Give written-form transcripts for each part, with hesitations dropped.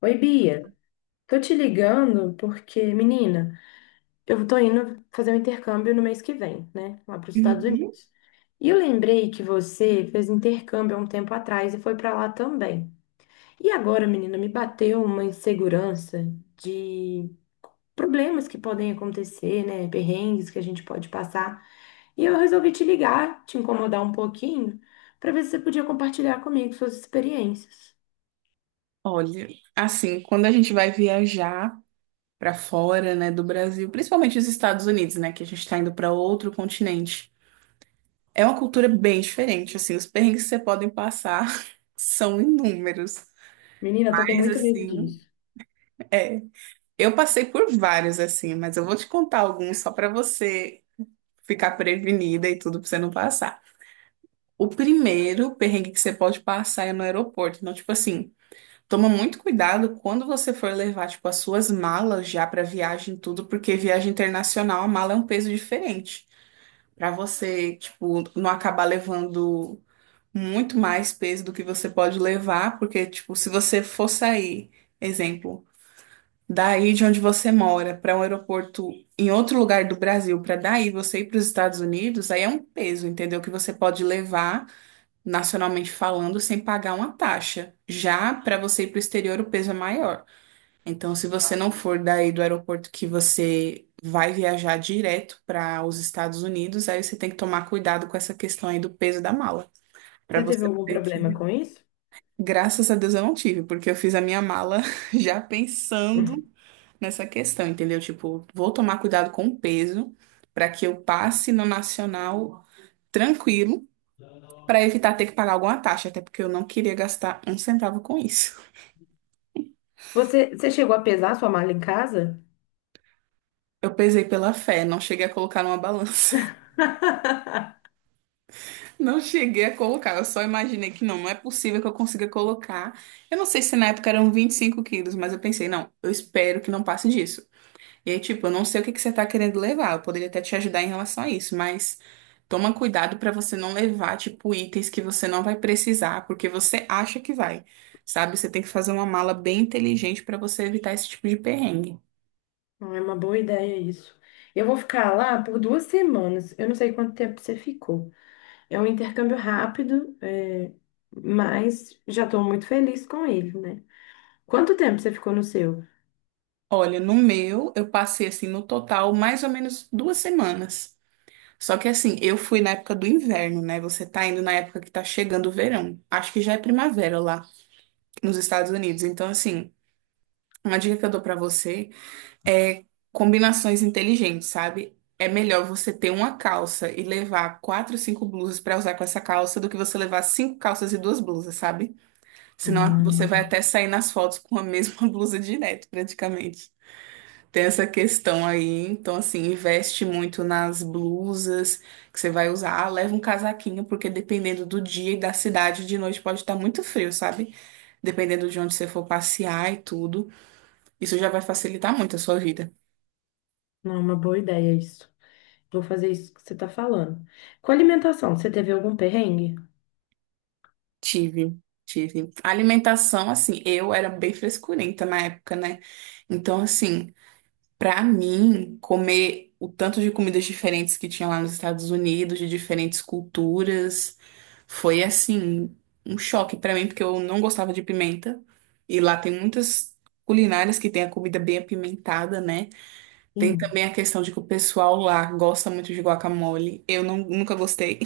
Oi, Bia. Tô te ligando porque, menina, eu tô indo fazer um intercâmbio no mês que vem, né? Lá para os Estados Uhum. Unidos. E eu lembrei que você fez intercâmbio há um tempo atrás e foi para lá também. E agora, menina, me bateu uma insegurança de problemas que podem acontecer, né? Perrengues que a gente pode passar. E eu resolvi te ligar, te incomodar um pouquinho, para ver se você podia compartilhar comigo suas experiências. Olha, assim, quando a gente vai viajar para fora, né, do Brasil, principalmente os Estados Unidos, né, que a gente está indo para outro continente, é uma cultura bem diferente, assim, os perrengues que você podem passar são inúmeros. Menina, tô com Mas muito medo assim, disso. é, eu passei por vários assim, mas eu vou te contar alguns só para você ficar prevenida e tudo para você não passar. O primeiro perrengue que você pode passar é no aeroporto, então tipo assim, toma muito cuidado quando você for levar, tipo, as suas malas já para viagem e tudo, porque viagem internacional, a mala é um peso diferente. Para você, tipo, não acabar levando muito mais peso do que você pode levar, porque, tipo, se você for sair, exemplo, daí de onde você mora para um aeroporto em outro lugar do Brasil, para daí você ir para os Estados Unidos, aí é um peso, entendeu? Que você pode levar nacionalmente falando sem pagar uma taxa. Já para você ir para o exterior, o peso é maior. Então, se você não for daí do aeroporto que você vai viajar direto para os Estados Unidos, aí você tem que tomar cuidado com essa questão aí do peso da mala, para Você teve você não algum ter problema que. com isso? Graças a Deus eu não tive, porque eu fiz a minha mala já pensando nessa questão, entendeu? Tipo, vou tomar cuidado com o peso para que eu passe no nacional tranquilo, para evitar ter que pagar alguma taxa, até porque eu não queria gastar um centavo com isso. Você chegou a pesar sua mala em casa? Eu pesei pela fé, não cheguei a colocar numa balança. Não cheguei a colocar, eu só imaginei que não, não é possível que eu consiga colocar. Eu não sei se na época eram 25 quilos, mas eu pensei, não, eu espero que não passe disso. E aí, tipo, eu não sei o que que você tá querendo levar, eu poderia até te ajudar em relação a isso, mas toma cuidado pra você não levar, tipo, itens que você não vai precisar, porque você acha que vai, sabe? Você tem que fazer uma mala bem inteligente pra você evitar esse tipo de perrengue. Não é uma boa ideia isso. Eu vou ficar lá por duas semanas. Eu não sei quanto tempo você ficou. É um intercâmbio rápido, é, mas já estou muito feliz com ele, né? Quanto tempo você ficou no seu? Olha, no meu, eu passei assim, no total, mais ou menos 2 semanas. Só que assim, eu fui na época do inverno, né? Você tá indo na época que tá chegando o verão. Acho que já é primavera lá nos Estados Unidos. Então, assim, uma dica que eu dou pra você é combinações inteligentes, sabe? É melhor você ter uma calça e levar quatro, cinco blusas pra usar com essa calça do que você levar cinco calças e duas blusas, sabe? Senão você Ah, vai até sair nas fotos com a mesma blusa direto, praticamente. Tem essa questão aí, então assim, investe muito nas blusas que você vai usar. Ah, leva um casaquinho, porque dependendo do dia e da cidade, de noite pode estar muito frio, sabe? Dependendo de onde você for passear e tudo. Isso já vai facilitar muito a sua vida. não é uma boa ideia isso. Vou fazer isso que você está falando. Com alimentação, você teve algum perrengue? Tive, tive. A alimentação, assim, eu era bem frescurenta na época, né? Então, assim. Pra mim, comer o tanto de comidas diferentes que tinha lá nos Estados Unidos, de diferentes culturas, foi assim, um choque pra mim, porque eu não gostava de pimenta. E lá tem muitas culinárias que tem a comida bem apimentada, né? Tem Sim. também a questão de que o pessoal lá gosta muito de guacamole. Eu não, nunca gostei.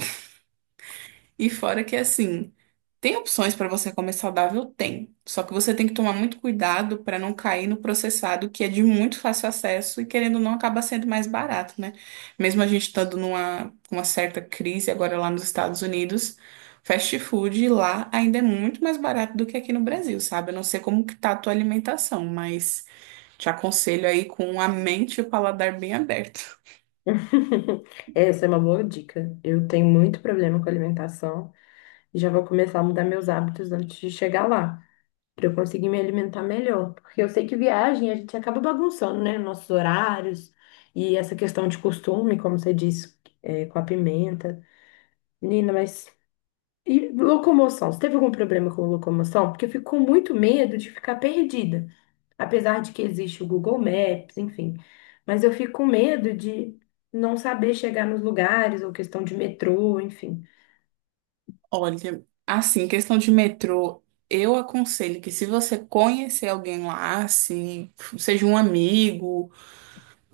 E fora que assim, tem opções para você comer saudável? Tem. Só que você tem que tomar muito cuidado para não cair no processado, que é de muito fácil acesso e querendo ou não acaba sendo mais barato, né? Mesmo a gente estando numa uma certa crise agora lá nos Estados Unidos, fast food lá ainda é muito mais barato do que aqui no Brasil, sabe? Eu não sei como que tá a tua alimentação, mas te aconselho aí com a mente e o paladar bem aberto. Essa é uma boa dica. Eu tenho muito problema com alimentação e já vou começar a mudar meus hábitos antes de chegar lá, para eu conseguir me alimentar melhor. Porque eu sei que viagem a gente acaba bagunçando, né? Nossos horários e essa questão de costume, como você disse, é, com a pimenta. Menina, mas. E locomoção? Você teve algum problema com locomoção? Porque eu fico com muito medo de ficar perdida. Apesar de que existe o Google Maps, enfim. Mas eu fico com medo de não saber chegar nos lugares, ou questão de metrô, enfim. Olha, assim, questão de metrô, eu aconselho que se você conhecer alguém lá, se seja um amigo,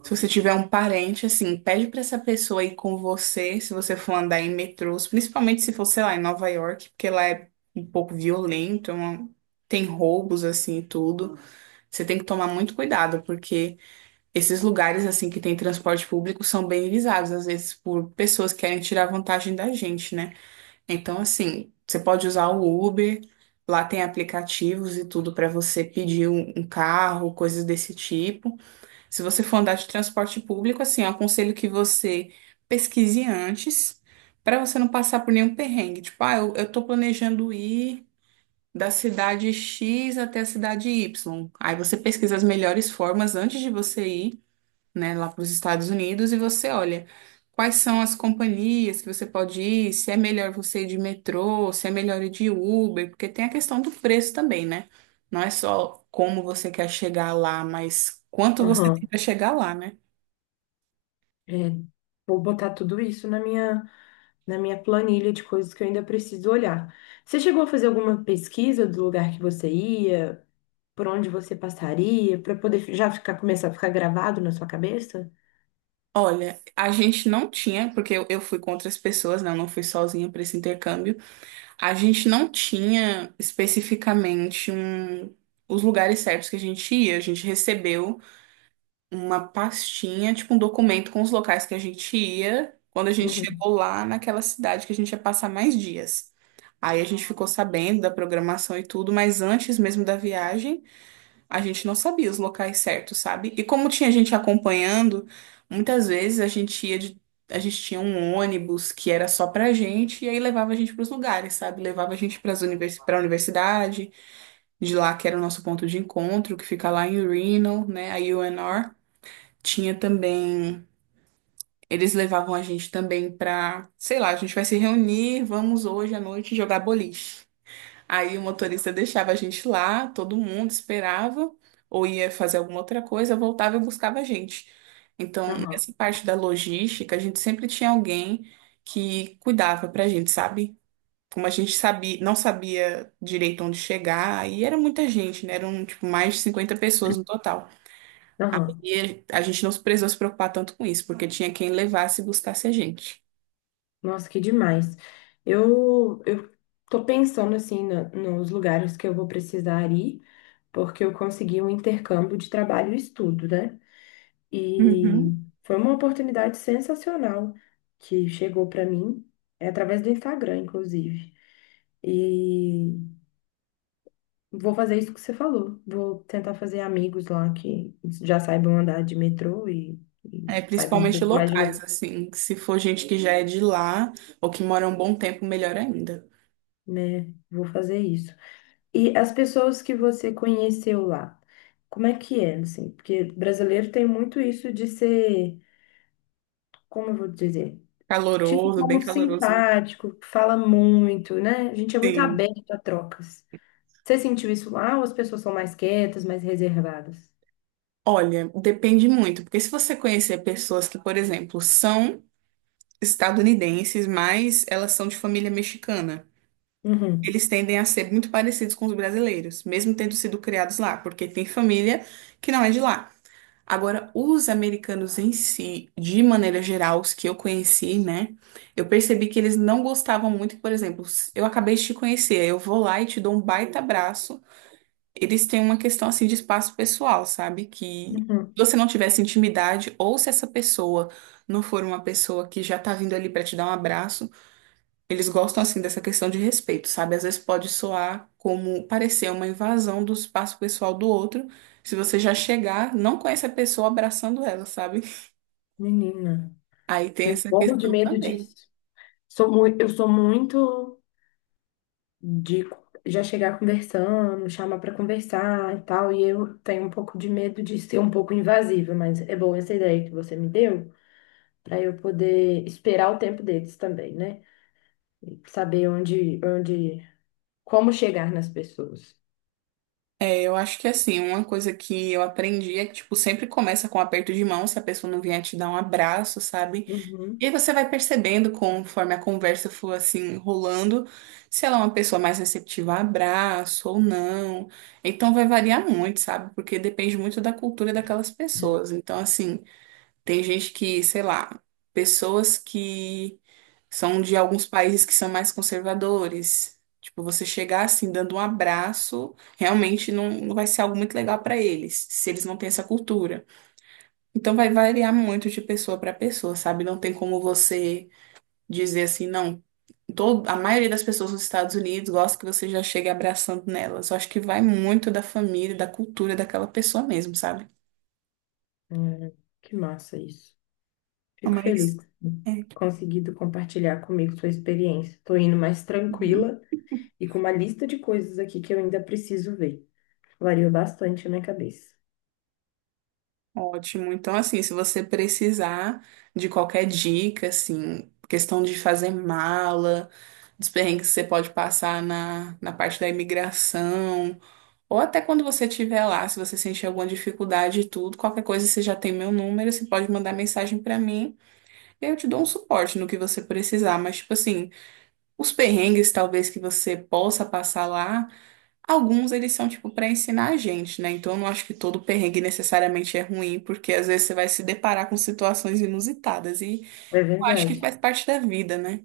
se você tiver um parente, assim, pede pra essa pessoa ir com você, se você for andar em metrôs, principalmente se for, sei lá, em Nova York, porque lá é um pouco violento, tem roubos, assim, e tudo. Você tem que tomar muito cuidado, porque esses lugares, assim, que tem transporte público são bem visados, às vezes, por pessoas que querem tirar vantagem da gente, né? Então, assim, você pode usar o Uber, lá tem aplicativos e tudo para você pedir um carro, coisas desse tipo. Se você for andar de transporte público, assim, eu aconselho que você pesquise antes, para você não passar por nenhum perrengue. Tipo, ah, eu tô planejando ir da cidade X até a cidade Y. Aí você pesquisa as melhores formas antes de você ir, né, lá para os Estados Unidos e você olha quais são as companhias que você pode ir, se é melhor você ir de metrô, se é melhor ir de Uber, porque tem a questão do preço também, né? Não é só como você quer chegar lá, mas quanto você tem para chegar lá, né? É, vou botar tudo isso na minha planilha de coisas que eu ainda preciso olhar. Você chegou a fazer alguma pesquisa do lugar que você ia, por onde você passaria, para poder já ficar, começar a ficar gravado na sua cabeça? Olha, a gente não tinha, porque eu fui com outras pessoas, né? Eu não fui sozinha para esse intercâmbio. A gente não tinha especificamente um, os lugares certos que a gente ia. A gente recebeu uma pastinha, tipo um documento com os locais que a gente ia quando a gente Uhum. chegou lá naquela cidade que a gente ia passar mais dias. Aí a gente ficou sabendo da programação e tudo, mas antes mesmo da viagem, a gente não sabia os locais certos, sabe? E como tinha gente acompanhando, muitas vezes a gente tinha um ônibus que era só pra gente e aí levava a gente pros lugares, sabe? Levava a gente para univers... para universidade, de lá que era o nosso ponto de encontro, que fica lá em Reno, né? A UNR tinha também. Eles levavam a gente também pra, sei lá, a gente vai se reunir, vamos hoje à noite jogar boliche. Aí o motorista deixava a gente lá, todo mundo esperava, ou ia fazer alguma outra coisa, voltava e buscava a gente. Então, Aham, nessa parte da logística, a gente sempre tinha alguém que cuidava pra gente, sabe? Como a gente sabia, não sabia direito onde chegar, e era muita gente, né? Eram, tipo, mais de 50 pessoas no total. aham. E a gente não precisou se preocupar tanto com isso, porque tinha quem levasse e buscasse a gente. Nossa, que demais. Eu tô pensando assim nos lugares que eu vou precisar ir, porque eu consegui um intercâmbio de trabalho e estudo, né? E Uhum. foi uma oportunidade sensacional que chegou para mim, é através do Instagram, inclusive. E vou fazer isso que você falou. Vou tentar fazer amigos lá que já saibam andar de metrô e É, saibam um principalmente pouco mais de lugar, locais, assim, que se for gente que já é de lá ou que mora um bom tempo, melhor ainda. né? Vou fazer isso. E as pessoas que você conheceu lá, como é que é, assim? Porque brasileiro tem muito isso de ser, como eu vou dizer? Tipo, Caloroso, bem como caloroso, né? simpático, fala muito, né? A gente é muito Sim. aberto a trocas. Você sentiu isso lá ou as pessoas são mais quietas, mais reservadas? Olha, depende muito, porque se você conhecer pessoas que, por exemplo, são estadunidenses, mas elas são de família mexicana, Uhum, eles tendem a ser muito parecidos com os brasileiros, mesmo tendo sido criados lá, porque tem família que não é de lá. Agora, os americanos em si, de maneira geral, os que eu conheci, né? Eu percebi que eles não gostavam muito, por exemplo, se eu acabei de te conhecer, eu vou lá e te dou um baita abraço. Eles têm uma questão assim de espaço pessoal, sabe? Que uhum. se você não tivesse intimidade, ou se essa pessoa não for uma pessoa que já tá vindo ali pra te dar um abraço. Eles gostam assim dessa questão de respeito, sabe? Às vezes pode soar como parecer uma invasão do espaço pessoal do outro, se você já chegar, não conhece a pessoa abraçando ela, sabe? Menina, Aí tem eu essa morro de questão medo também. disso. Eu sou muito de já chegar conversando, chamar para conversar e tal, e eu tenho um pouco de medo de ser um pouco invasiva, mas é boa essa ideia que você me deu, para eu poder esperar o tempo deles também, né? E saber onde, onde, como chegar nas pessoas. É, eu acho que assim, uma coisa que eu aprendi é que, tipo, sempre começa com um aperto de mão, se a pessoa não vier te dar um abraço, sabe? E Uhum. aí você vai percebendo conforme a conversa for assim rolando, se ela é uma pessoa mais receptiva a abraço ou não. Então vai variar muito, sabe? Porque depende muito da cultura daquelas pessoas. Então, assim, tem gente que, sei lá, pessoas que são de alguns países que são mais conservadores. Tipo, você chegar assim dando um abraço, realmente não, não vai ser algo muito legal para eles, se eles não têm essa cultura. Então vai variar muito de pessoa para pessoa, sabe? Não tem como você dizer assim, não, todo, a maioria das pessoas nos Estados Unidos gosta que você já chegue abraçando nelas. Eu acho que vai muito da família, da cultura daquela pessoa mesmo, sabe? Hum, que massa isso. Fico feliz Mas que você tenha é, conseguido compartilhar comigo sua experiência. Estou indo mais hum, tranquila e com uma lista de coisas aqui que eu ainda preciso ver. Variou bastante a minha cabeça. Ótimo. Então, assim, se você precisar de qualquer dica, assim, questão de fazer mala, dos perrengues que você pode passar na parte da imigração, ou até quando você estiver lá, se você sentir alguma dificuldade e tudo, qualquer coisa você já tem meu número, você pode mandar mensagem para mim. Eu te dou um suporte no que você precisar, mas, tipo assim, os perrengues talvez que você possa passar lá, alguns eles são, tipo, para ensinar a gente, né? Então, eu não acho que todo perrengue necessariamente é ruim, porque às vezes você vai se deparar com situações inusitadas e É eu acho que verdade. faz parte da vida, né?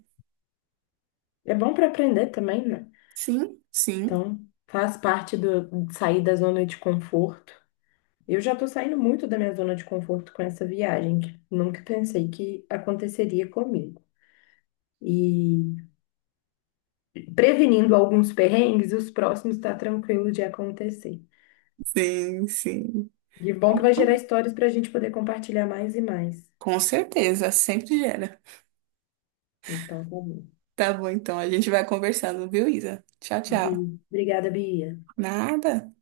É bom para aprender também, né? Sim, sim, Então, faz parte do de sair da zona de conforto. Eu já estou saindo muito da minha zona de conforto com essa viagem, que nunca pensei que aconteceria comigo. E prevenindo alguns perrengues, os próximos tá tranquilo de acontecer. sim, sim. E bom que vai gerar histórias para a gente poder compartilhar mais e mais. Com certeza, sempre gera. Então, tá bom. Tá bom, então, a gente vai conversando, viu, Isa? Tchau, Bi, tchau. obrigada, Bia. Nada.